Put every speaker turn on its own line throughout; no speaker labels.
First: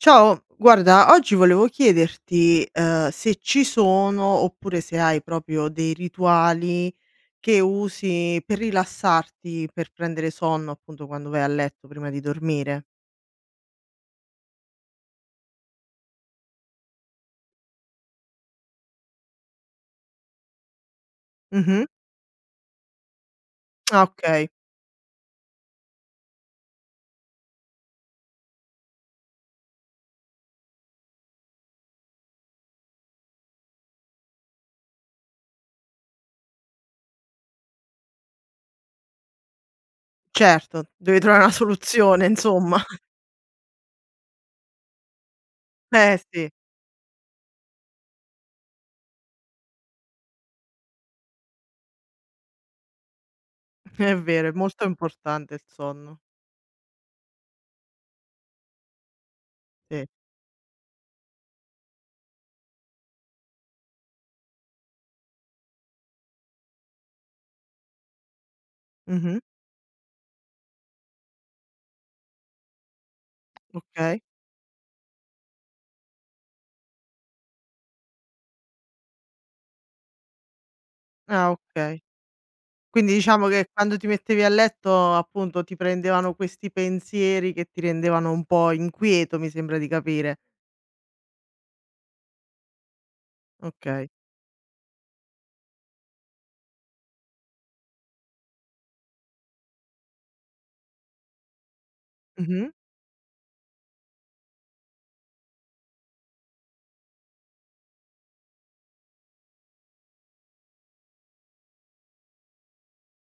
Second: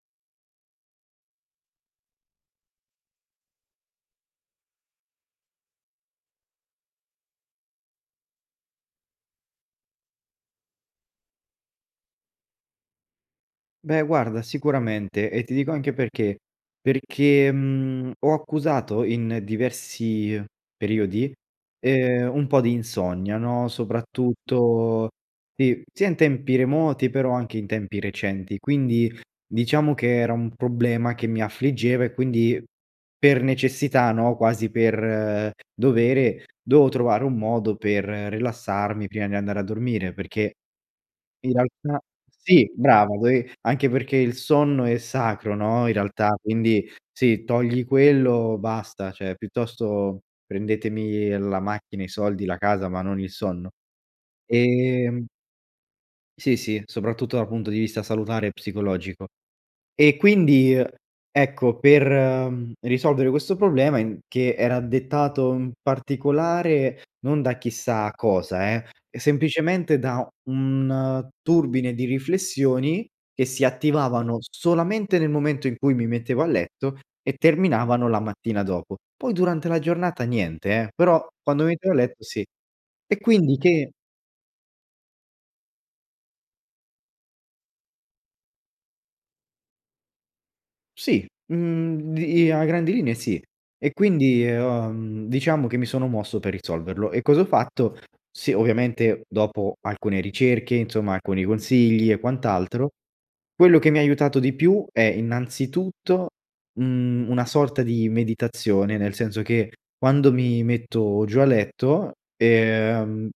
Ciao, guarda oggi volevo chiederti, uhm, se ci sono, oppure se hai proprio dei rituali che usi per rilassarti, per prendere sonno, appunto quando vai a letto prima di dormire?
Beh guarda, sicuramente e ti dico anche perché. Perché, mhmm, ho accusato in diversi periodi,
Mh-mh.
ehm, un po’ di insonnia, no,
Ah okay.
soprattutto si sia in tempi remoti però anche in tempi recenti, quindi diciamo che era un problema che mi affliggeva e quindi per necessità, no, quasi per dovere, dovevo trovare un modo per rilassarmi prima di andare a dormire perché
Certo, devi travare
in
una
realtà
soluzione
sì,
insomma.
brava dove anche perché il sonno è sacro, no, in
Beh,
realtà
sì.
quindi, se togli quello basta cioè piuttosto prendetemi la macchina, i soldi, la casa, ma non il sonno,
È vero, è molto
ehm
importante il sonno.
Sì, sì soprattutto dal punto di vista salutare e psicologico.
Sì.
E quindi, ecco, per, ehm, risolvere questo problema in che era dettato in particolare non da chissà cosa eh,
Mh-mh.
semplicemente da un turbine di riflessioni che si
Okay.
attivavano solamente nel momento in cui mi mettevo a letto e terminavano la mattina dopo, poi durante la giornata niente eh, però
Ah
quando mi mettevo a
okay.
letto sì,
Quindi
e
diciamo
quindi
che
che
quando ti mettevi a letto, appunto, ti prendevano questi pensieri che ti rendevano un po’ inquieto, mi sembra di capire.
Sì, mhmm, di a grandi linee sì, e
Okay.
quindi, ehm, uhm, diciamo che mi sono mosso per risolverlo e cosa ho fatto? Sì, ovviamente dopo alcune ricerche insomma, alcuni consigli e
Mh-mh.
quant’altro, quello che mi ha aiutato di più è innanzitutto un una sorta di meditazione, nel senso che quando mi metto giù a letto, ehm,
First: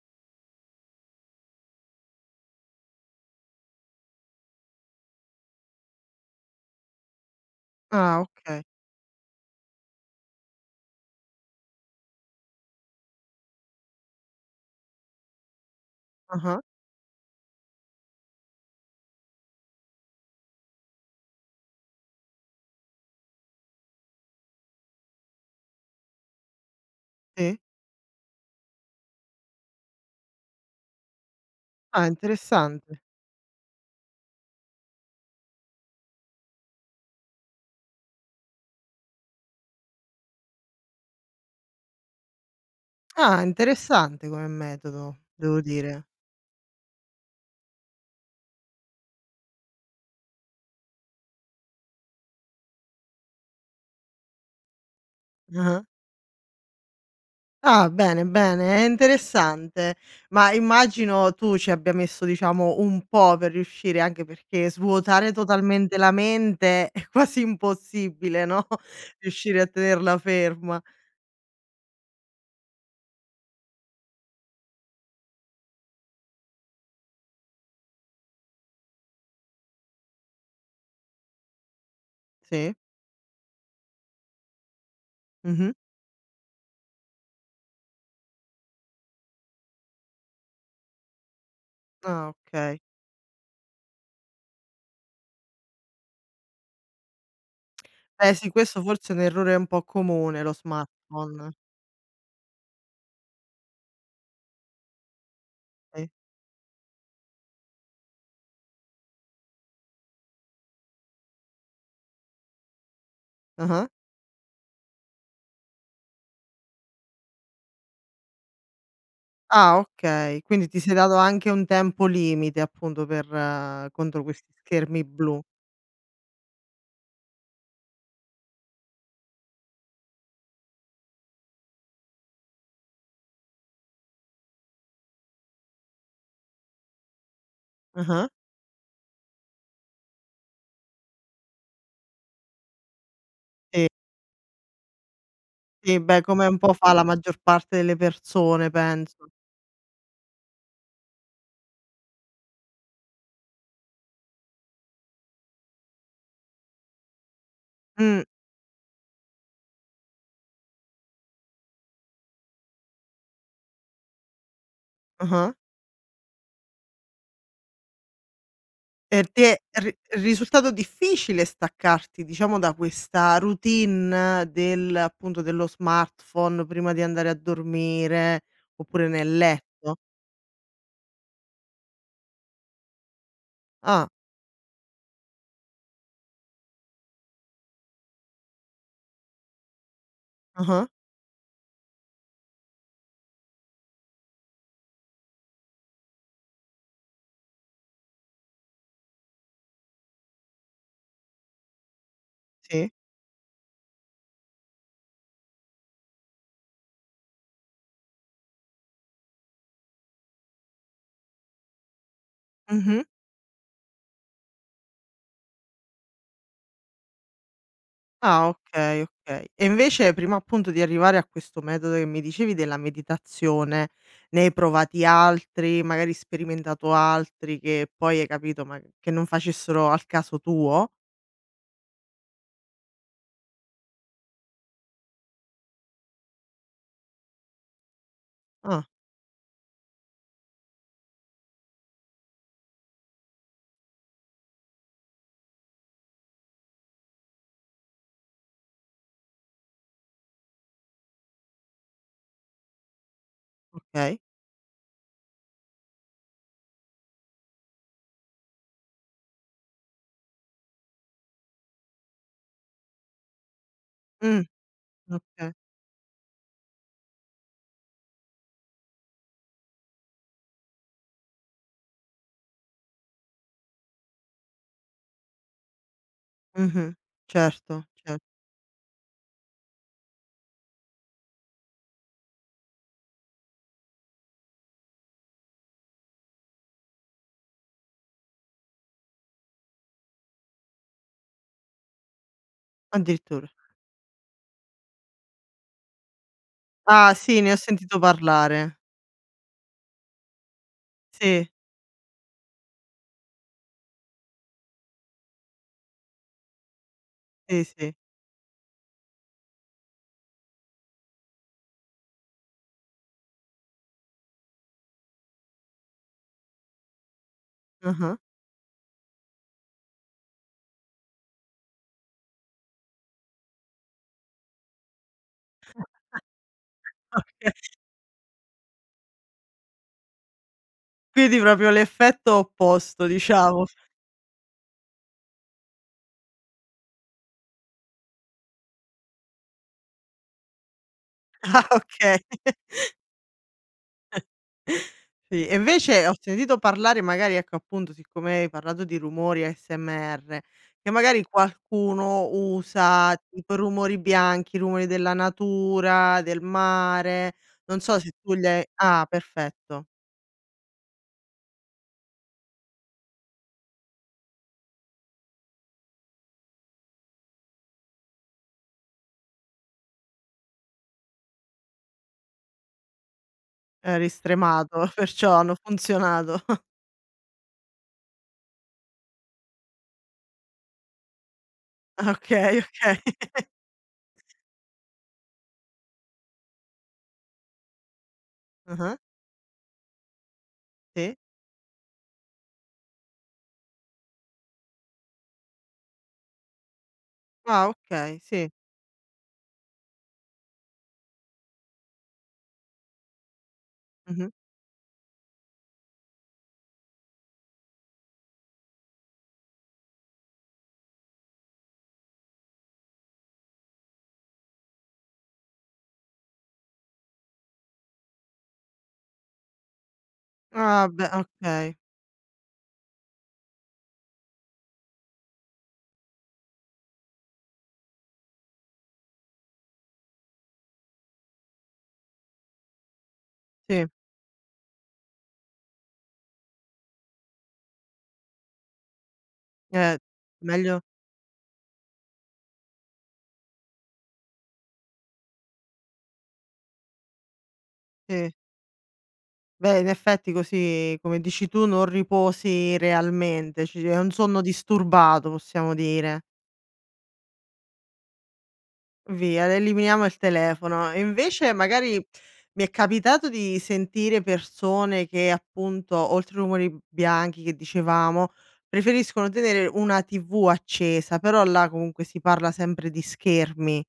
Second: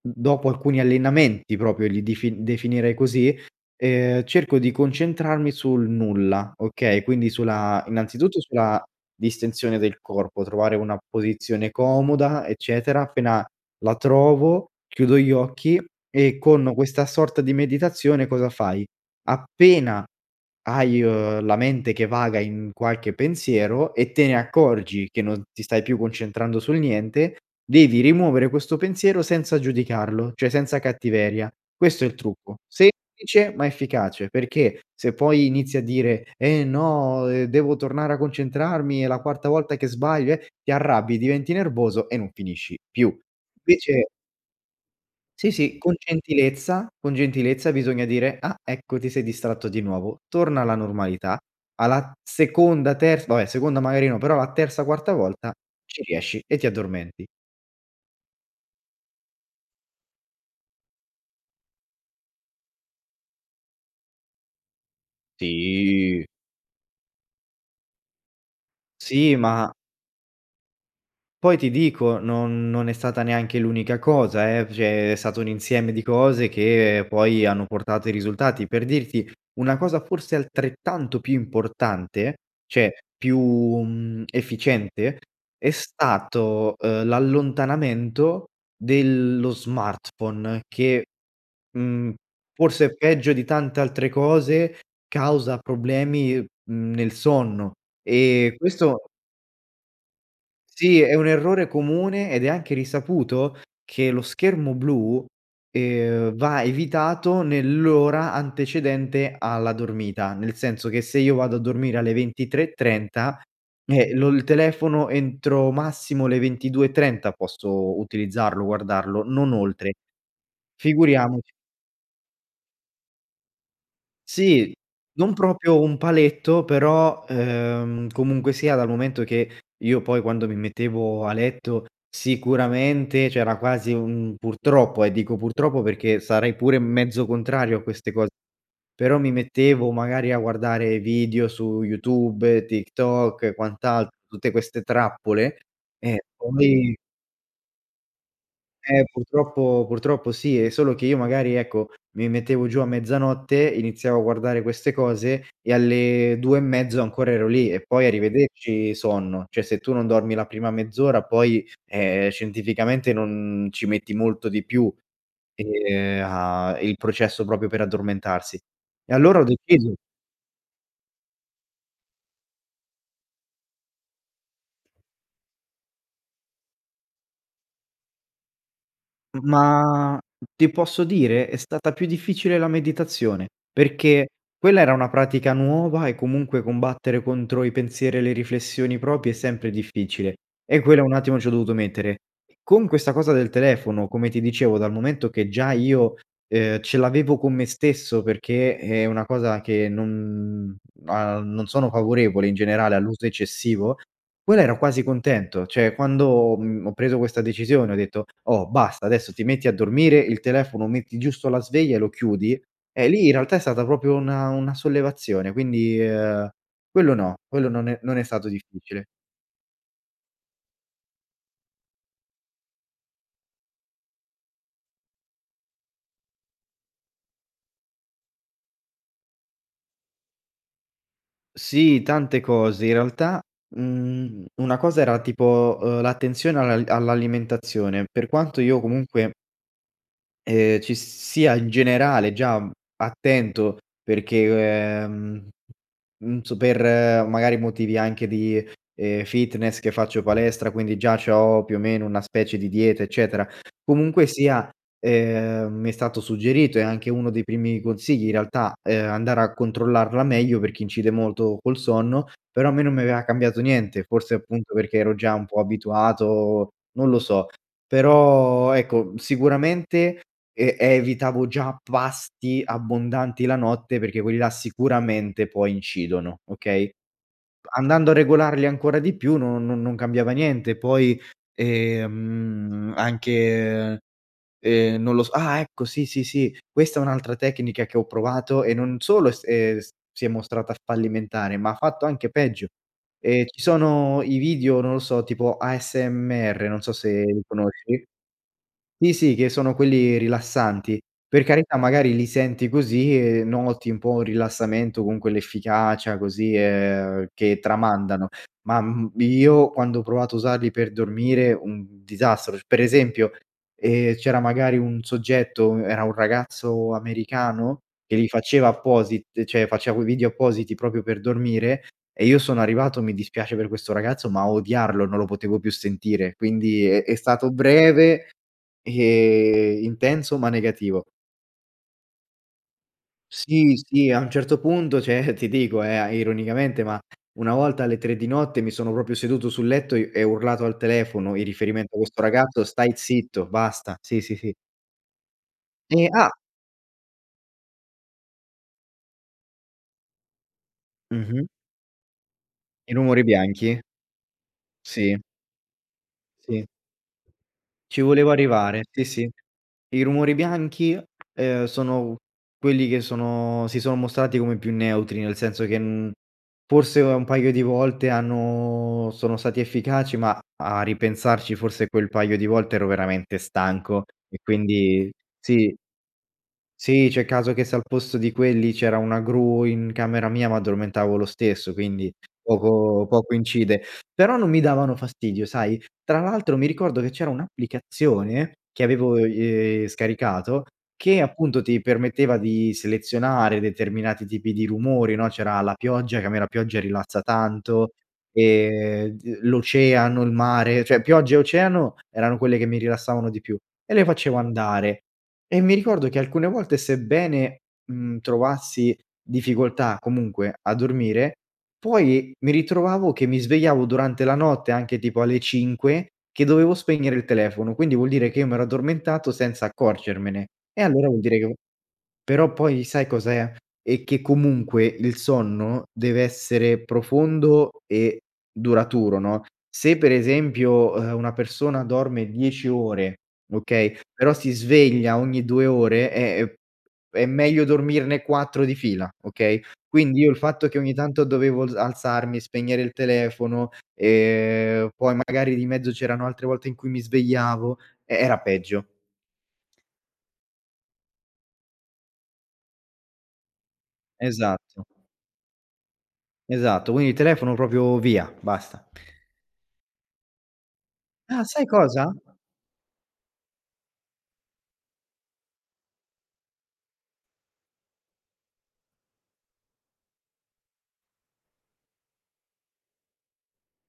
dopo alcuni allenamenti proprio li dif definirei così, ehm, cerco di concentrarmi sul nulla, okay, quindi sulla
Ah,
innanzitutto
okay.
sulla distensione del corpo, trovare una posizione comoda, eccetera, appena la trovo chiudo gli occhi e
Ah-ah.
con questa sorta di meditazione cosa fai? Appena hai, uhm, la mente che vaga in qualche pensiero e te ne accorgi che non ti stai più concentrando sul niente,
Sì.
devi rimuovere questo pensiero senza giudicarlo, cioè senza cattiveria, questo
Ah
è il trucco,
interessante.
semplice ma efficace, perché se poi inizi a dire: “Eh no, ehm, devo tornare a concentrarmi, è la quarta volta che sbaglio, eh” ti arrabbi diventi nervoso e non finisci più,
Ah
invece
interessante come metodo,
Sì,
devo
sì con
dire.
gentilezza, con gentilezza bisogna dire: “Ah ecco ti sei distratto di nuovo, torna alla normalità”. Alla seconda, terz vabbè seconda magari no, però la terza, quarta volta,
Ah-ah.
ci riesci e ti addormenti.
Ah bene, bene, è interessante. Ma immagino tu ci abbia messo diciamo un po’ per riuscire, anche perché svuotare totalmente la
Sì.
mente è quasi impossibile, no,
Sì
riuscire a
ma
tenerla ferma.
Poi ti dico non non è stata neanche l’unica cosa eh, cioè è stato un insieme di cose che poi hanno portato i risultati. Per dirti, una cosa forse altrettanto più importante,
Sì.
cioè più, mhmm, efficiente
Mh
è
mh.
stato, uhm, l’allontanamento dello smartphone che, mhmm,
Ah okay.
forse peggio di tante altre cose, causa problemi, uhm, mhmm, nel sonno
Eh sì,
e
questo
questo
forse è un errore un po’ comune, lo
Sì, è un
smartphone.
errore comune ed è anche risaputo che lo schermo blu,
Okay.
ehm, va evitato nell’ora antecedente alla dormita, nel senso che se io vado a dormire alle 23.30
Ah ah.
Eh lo il telefono entro massimo le 22.30 posso utilizzarlo, guardarlo, non
Ah
oltre,
okay, quindi ti sei dato anche
figuriamoci
un tempo limite appunto per contro questi
Sì,
schermi
non
blu.
proprio un paletto però, ehm, comunque sia dal momento che io poi quando mi mettevo a letto sicuramente c’era quasi un purtroppo eh, dico purtroppo perché sarei pure m mezzo contrario a queste
Ah-ah.
cose, però mi mettevo magari a guardare video su YouTube, TikTok e
Sì.
quant’altro tutte queste trappole,
Sì,
eh
beh come un po’ fa
poi
la maggior parte delle persone,
Eh
penso.
purtroppo purtroppo sì è solo che io magari, ecco, mi mettevo giù a mezzanotte, iniziavo a guardare queste cose e alle 2 e mezzo ancora ero lì e poi
Mh.
arrivederci sonno, cioè se tu non dormi la prima mezz’ora poi, ehm, scientificamente non ci metti molto di più,
Ah ah.
ehm, a il processo proprio per addormentarsi, e
Per
allora ho
te
deciso
ri risultato difficile staccarti diciamo da questa routine del appunto dello smartphone prima di andare a dormire, oppure nel letto?
Ma ti posso dire? È stata più difficile la meditazione
Ah.
perché quella era una pratica nuova e comunque combattere contro i pensieri e le riflessioni proprie è sempre difficile e
Ah-ah.
quella un attimo ci ho dovuto mettere. Con questa cosa del telefono, come ti dicevo dal momento che già io, ehm, ce l’avevo con me stesso perché è una cosa che non uhm, non sono favorevole in
Sì.
generale all’uso eccessivo, quella ero quasi contento cioè quando, mhmm, ho preso questa decisione, ho detto: “Oh basta, adesso ti metti a dormire, il telefono metti giusto la sveglia e lo chiudi”
Mh-mh.
eh, lì in realtà è stata proprio una una sollevazione, quindi, ehm, quello no quello non è non è
Ah
stato
okay,
difficile.
okay. E invece, prima appunto di arrivare a questo metodo che mi dicevi della meditazione, ne hai provati altri, magari sperimentato altri che poi hai capito ma che non facessero al caso tuo?
Sì, tante cose, in realtà, mhmm, una cosa era tipo, uhm, l’attenzione alla all’alimentazione, per quanto io
Ah.
comunque ehm, ci sia in generale già attento, perché, ehm, mhmm, n su per magari motivi anche di, ehm, fitness che faccio palestra quindi già c’ho più o meno una specie di dieta, eccetera,
Okay.
comunque sia, ehm, mi è stato suggerito e è anche uno dei primi consigli in realtà, ehm, andare a controllarla meglio perché incide molto col sonno, però a me non mi aveva cambiato niente, forse
Mh,
appunto perché ero già un
okay.
po’ abituato, non lo so, però ecco, sicuramente e evitavo già pasti abbondanti la notte, perché quelli là sicuramente poi incidono, okay,
Mh-mh, certo,
andando a
cer
regolarli ancora di più no non non cambiava niente poi, ehm, anche, ehm, non lo s ah ecco sì, sì, sì questa è un'altra tecnica che ho provato e non solo s ehm, si è mostrata fallimentare, ma ha fatto anche peggio, ehm,
Addirittura.
ci sono i video, non lo so, tipo ASMR non so
Ah
se
sì
li
ne ho sentito
conosci.
parlare.
Sì, sì che sono quelli rilassanti, per
Sì.
carità magari li senti così e noti un po' rilassamento, con quell'efficacia così, ehm, che
Sì, sì.
tramandano, ma m io quando ho provato a usarli per dormire, un disastro sc per esempio, ehm, c'era magari un soggetto, era un ragazzo americano che
Ah-ah.
li faceva apposit cioè, faceva quei video appositi proprio per dormire e io sono arrivato, mi dispiace per questo ragazzo, ma a odiarlo, non lo potevo più sentire quindi è è
Oka
stato breve e intenso ma negativo.
Quindi proprio l'effetto opposto, diciamo.
Sì, sì a un certo punto cioè, ti dico eh, ironicamente ma una volta alle 3 di notte mi sono proprio seduto sul letto e e ho urlato al telefono in
Ah
riferimento a
okay.
questo ragazzo: “Stai zitto, basta”. Sì, sì, sì.
Sì. E invece
Eh,
ho
ah
sentito parlare magari, ecco, appunto siccome hai parlato di rumori ASMR, che
Mh
magari
mh.
qualcuno
I
usa,
rumori
tipo,
bianchi.
rumori bianchi, rumori della
Sì.
natura, del
Sì.
mare, non so
Ci
se
volevo
tu gli hai
arrivare, sì,
ah
sì
perfetto.
i rumori bianchi, uhm, sono quelli che sono si son mostrati come più neutri, nel senso che, mhmm, forse un paio di volte hanno sono stati efficaci ma a a ripensarci forse quel paio di volte ero veramente stanco
Eri
e
stremato,
quindi,
perciò hanno
sì
funzionato.
Sì, c’è il caso che se al posto di quelli c’era una gru in camera mia mi addormentavo lo stesso,
Ah
quindi
okay, okay.
poco poco incide, però non mi davano fastidio sai, tra l’altro mi ricordo che c’era un’applicazione
Ah
che
ah.
avevo i ehm, scaricato,
Sì.
che appunto ti permetteva di selezionare determinati tipi di rumori, no, c’era la pioggia, che a me la pioggia rilassa
Ah
tanto,
okay sì.
ehm, d l’oceano, il mare, cioè pioggia e oceano erano quelle che mi rilassavano di più, e le
Mh-mh.
facevo andare, e mi ricordo che alcune volte, sebbene, mhmm, trovassi difficoltà comunque a dormire, poi mi ritrovavo che mi svegliavo durante la notte, anche tipo alle 5 che dovevo spegnere il telefono, quindi vuol dire che io mi ero addormentato senza accorgermene e
Ah
allora
beh,
vuol dire che
okay.
però poi sai cos’è, è che comunque il sonno deve essere profondo e duraturo, no, se per esempio, uhm, una persona dorme 10 ore,
Sì.
okay però si sveglia ogni 2 ore, è è è meglio dormirne 4 di fila, okay,
Eh,
quindi io il fatto che
meglio
ogni tanto dovevo alz alzarmi, spegnere il telefono, ehm, poi magari di mezzo c’erano altre volte in cui mi svegliavo, eh,
Sì.
era peggio.
Beh in effetti così come dici tu, non riposi realmente ci è un sonno
Esatto.
disturbato, possiamo dire.
Esatto. Quindi telefono proprio via, basta.
Via l eliminiamo il telefono. E
Ah,
invece,
sai
magari,
cosa?
mi è capitato di sentire persone che appunto oltre i rumori b bianchi che dicevamo, preferiscono tenere una TV accesa, però là comunque si parla sempre di schermi,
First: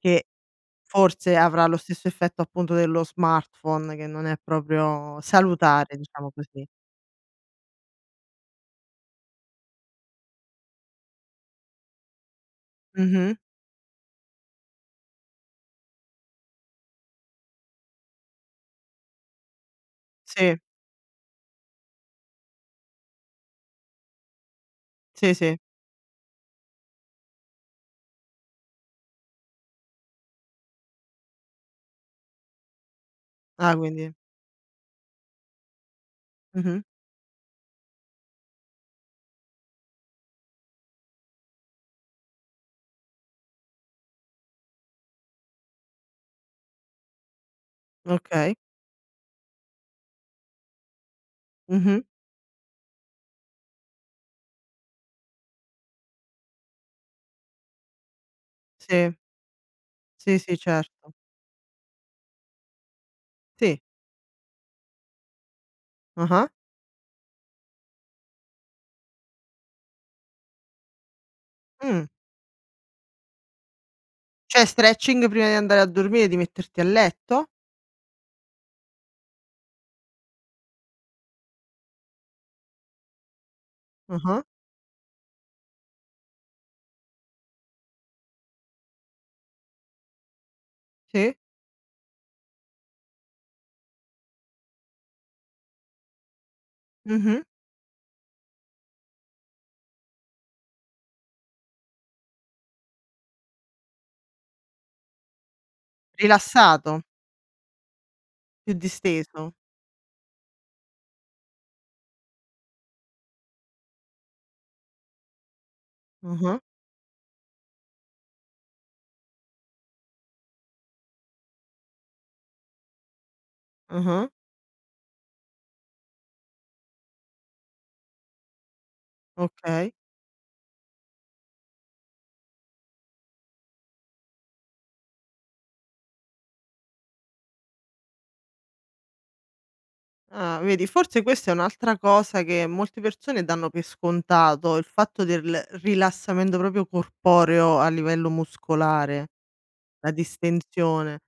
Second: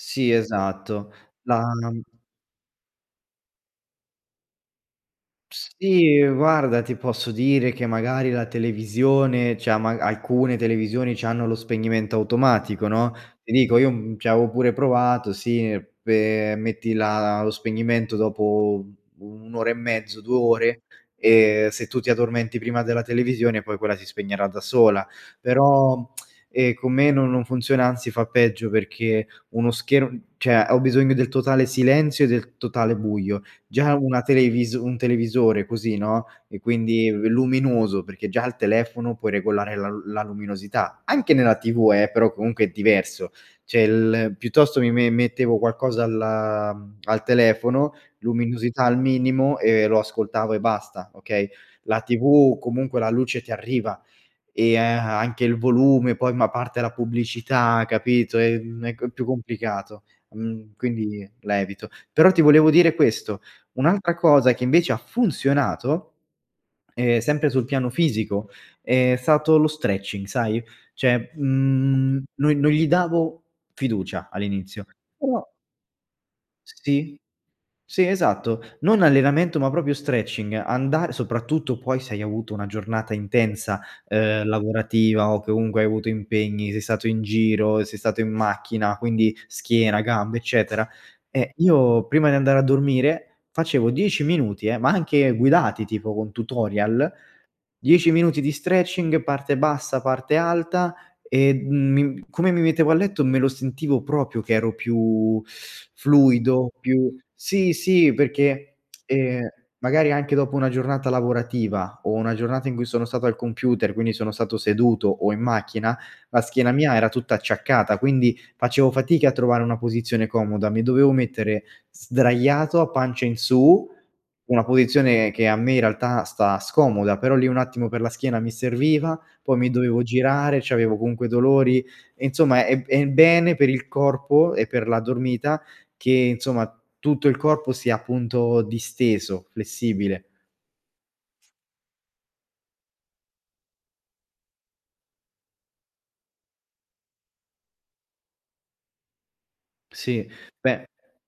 che
esatto
forse avrà
no
lo
non
stesso effetto appunto dello smartphone, che non è proprio salutare,
Sì,
diciamo così.
guarda ti posso dire che magari la televisione, cioè ma a alcune televisioni c’hanno lo spegnimento automatico, no?
Mh-mh.
Ti dico io, mhmm, ci avevo pure provato sì pe metti la lo spegnimento dopo u un'ora e mezzo, 2
Sì.
ore, e se tu ti addormenti prima della televisione poi quella si spegnerà da sola
Sì, sì.
però, ehm, con me no non funziona, anzi fa peggio perché uno scher cioè, ho bisogno del totale silenzio e del totale buio,
Ah,
già
quindi
una televis un televisore così, no, è
Mh-mh.
quindi luminoso, perché già al telefono puoi regolare la l la luminosità, anche nella TV eh, però comunque è diverso, cioè l piuttosto mi me mettevo qualcosa al al telefono,
Okay.
luminosità al minimo e lo ascoltavo e basta, okay, la
Mh-mh.
TV comunque la luce ti arriva e a anche il volume, poi ma parte la pubblicità, capito, ehm, è c
Sì.
più complicato,
Sì, sì
mhmm,
certo.
quindi la evito. Però ti volevo dire questo,
Sì.
un’altra cosa che invece ha funzionato,
Ah-ah.
ehm, sempre sul piano fisico è stato lo stretching sai, cioè,
Mh.
mhmm, non non gli davo fiducia
Cioè,
all’inizio,
stretching
però
prima di andare a dormire? Di metterti a
Sì,
letto?
sì esatto, non allenamento, ma proprio stretching, andare soprattutto poi se hai avuto una giornata intensa,
Ah-ah.
uhm, lavorativa o che comunque hai avuto impegni, sei stato in giro, sei stato in macchina, quindi schiena, gambe, eccetera,
Sì.
e io prima di andare a dormire facevo 10 minuti eh, ma anche guidati, tipo con tutorial,
Mh-mh.
10 minuti di stretching, parte bassa, parte alta, e m come mi mettevo a letto, me lo sentivo proprio che ero più fluido,
Rilassato.
più sì, sì,
Più
perché, ehm,
disteso.
magari anche dopo una giornata lavorativa o una giornata in cui sono stato al computer, quindi sono stato seduto o in macchina, la
Mh-mh.
schiena mia era tutta acciaccata, quindi facevo fatica a trovare una posizione comoda, mi dovevo mettere sdraiato a pancia in su,
Mh-mh.
una posizione che a me in realtà sta scomoda, però lì un attimo per la schiena mi serviva, poi mi
Okay.
dovevo girare, c’avevo comunque dolori e insomma è è è bene per il corpo e per la dormita che insomma, tutto il corpo sia appunto disteso, flessibile.
Ah, vedi forse questa è un'altra cosa che molte persone danno per scontato, il fatto del rilassamento proprio corporeo a livello muscolare, la
Sì, beh,
distensione.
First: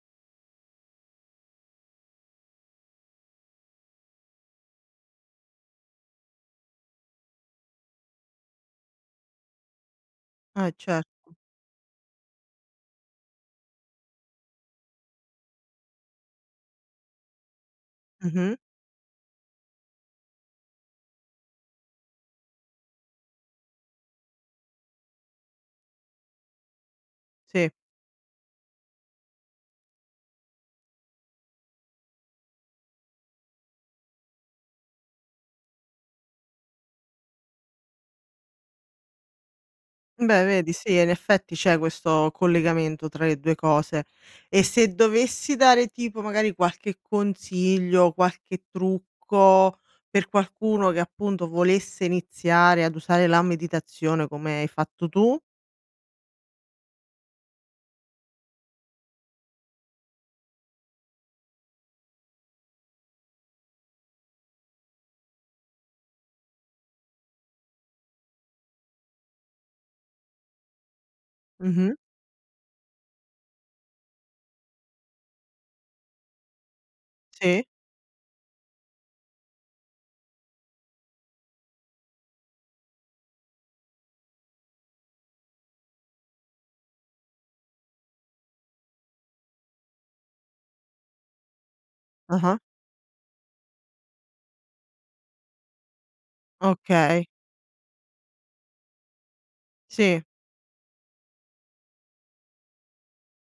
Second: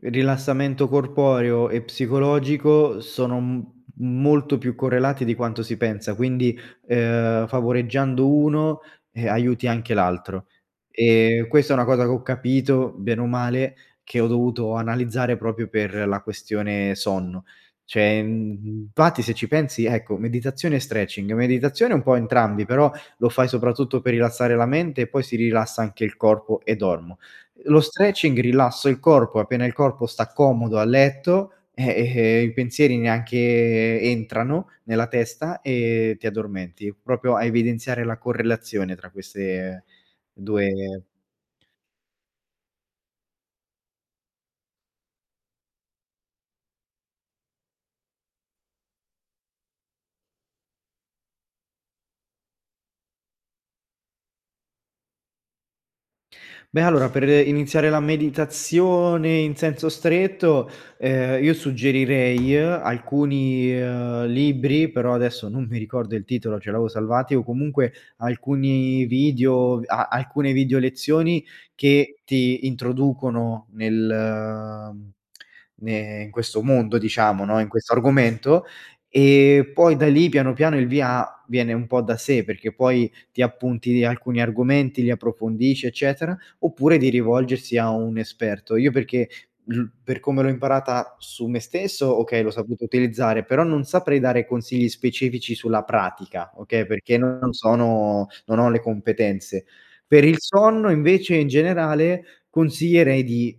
rilassamento corporeo e psicologico sono m molto più correlati di quanto si pensa, quindi, uhm, favoreggiando uno, ehm, aiuti anche l’altro,
Eh certo.
e questa è una cosa che ho capito, bene o male, che ho dovuto analizzare proprio per la questione sonno. Cioè,
Mh-mh.
mhmm, infatti se ci pensi ecco, meditazione e stretching, meditazione è un po’ entrambi, però lo fai soprattutto per rilassare la mente e poi si rilassa anche il corpo e dormo.
Sì.
Lo stretching, rilasso il corpo, appena il corpo sta comodo a letto, eh, ehm, i pensieri neanche entrano nella testa e ti addormenti, proprio a evidenziare la correlazione tra queste
Beh vedi sì,
2
in effetti c'è questo collegamento tra le 2 cose. E se dovessi dare, tipo, magari qualche consiglio, qualche trucco per qualcuno che appunto volesse iniziare ad usare la meditazione come hai fatto tu?
Beh allora, per iniziare la meditazione in senso stretto, ehm, io suggerirei alcuni, uhm, libri, però adesso non mi ricordo il titolo, ce l’avevo salvati, o comunque alcuni video, ve a alcune videolezioni,
Mh-mh.
che ti introducono nel mhmm, ne in questo mondo diciamo, no,
Sì.
in questo argomento, e poi da lì piano piano il via viene un po’ da sé, perché poi ti appunti alcuni argomenti, li approfondisci, eccetera, oppure di rivolgersi a un esperto. Io perché ru per come l’ho imparata su me stesso, okay, l’ho
Ah-ah.
saputa utilizzare, però non saprei dare consigli specifici sulla pratica, okay, perché
Okay.
non sono non ho le competenze.
Sì.
Per il sonno invece in generale consiglierei di,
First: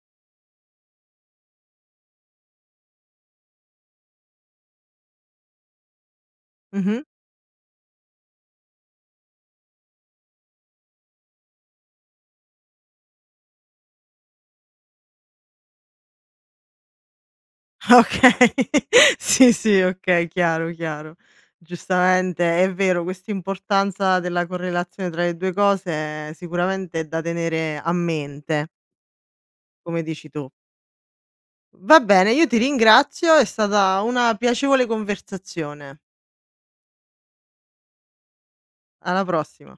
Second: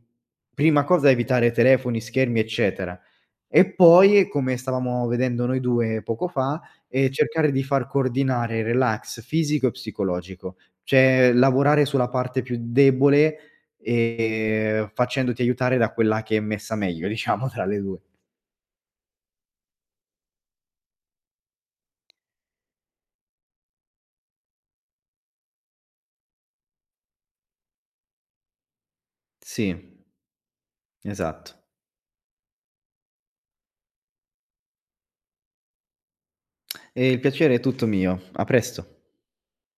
prima cosa, evitare telefoni, schermi, eccetera, e poi, come stavamo vedendo noi 2 poco fa,
Mh mh.
ehm, cercare di far coordinare relax fisico e psicologico, cioè lavorare sulla parte più debole, ehm, facendoti aiutare da quella che è messa meglio, diciamo tra le 2.
Okay, sì, sì okay, chiaro, chiaro, giustamente è vero quest'importanza della correlazione tra le 2 cose sicuramente è da tenere a mente.
Sì.
Come dici tu.
Esatto.
Va bene, io ti ringrazio è stata una piacevole conversazione.
E il piacere è tutto mio, a presto.
Alla prossima.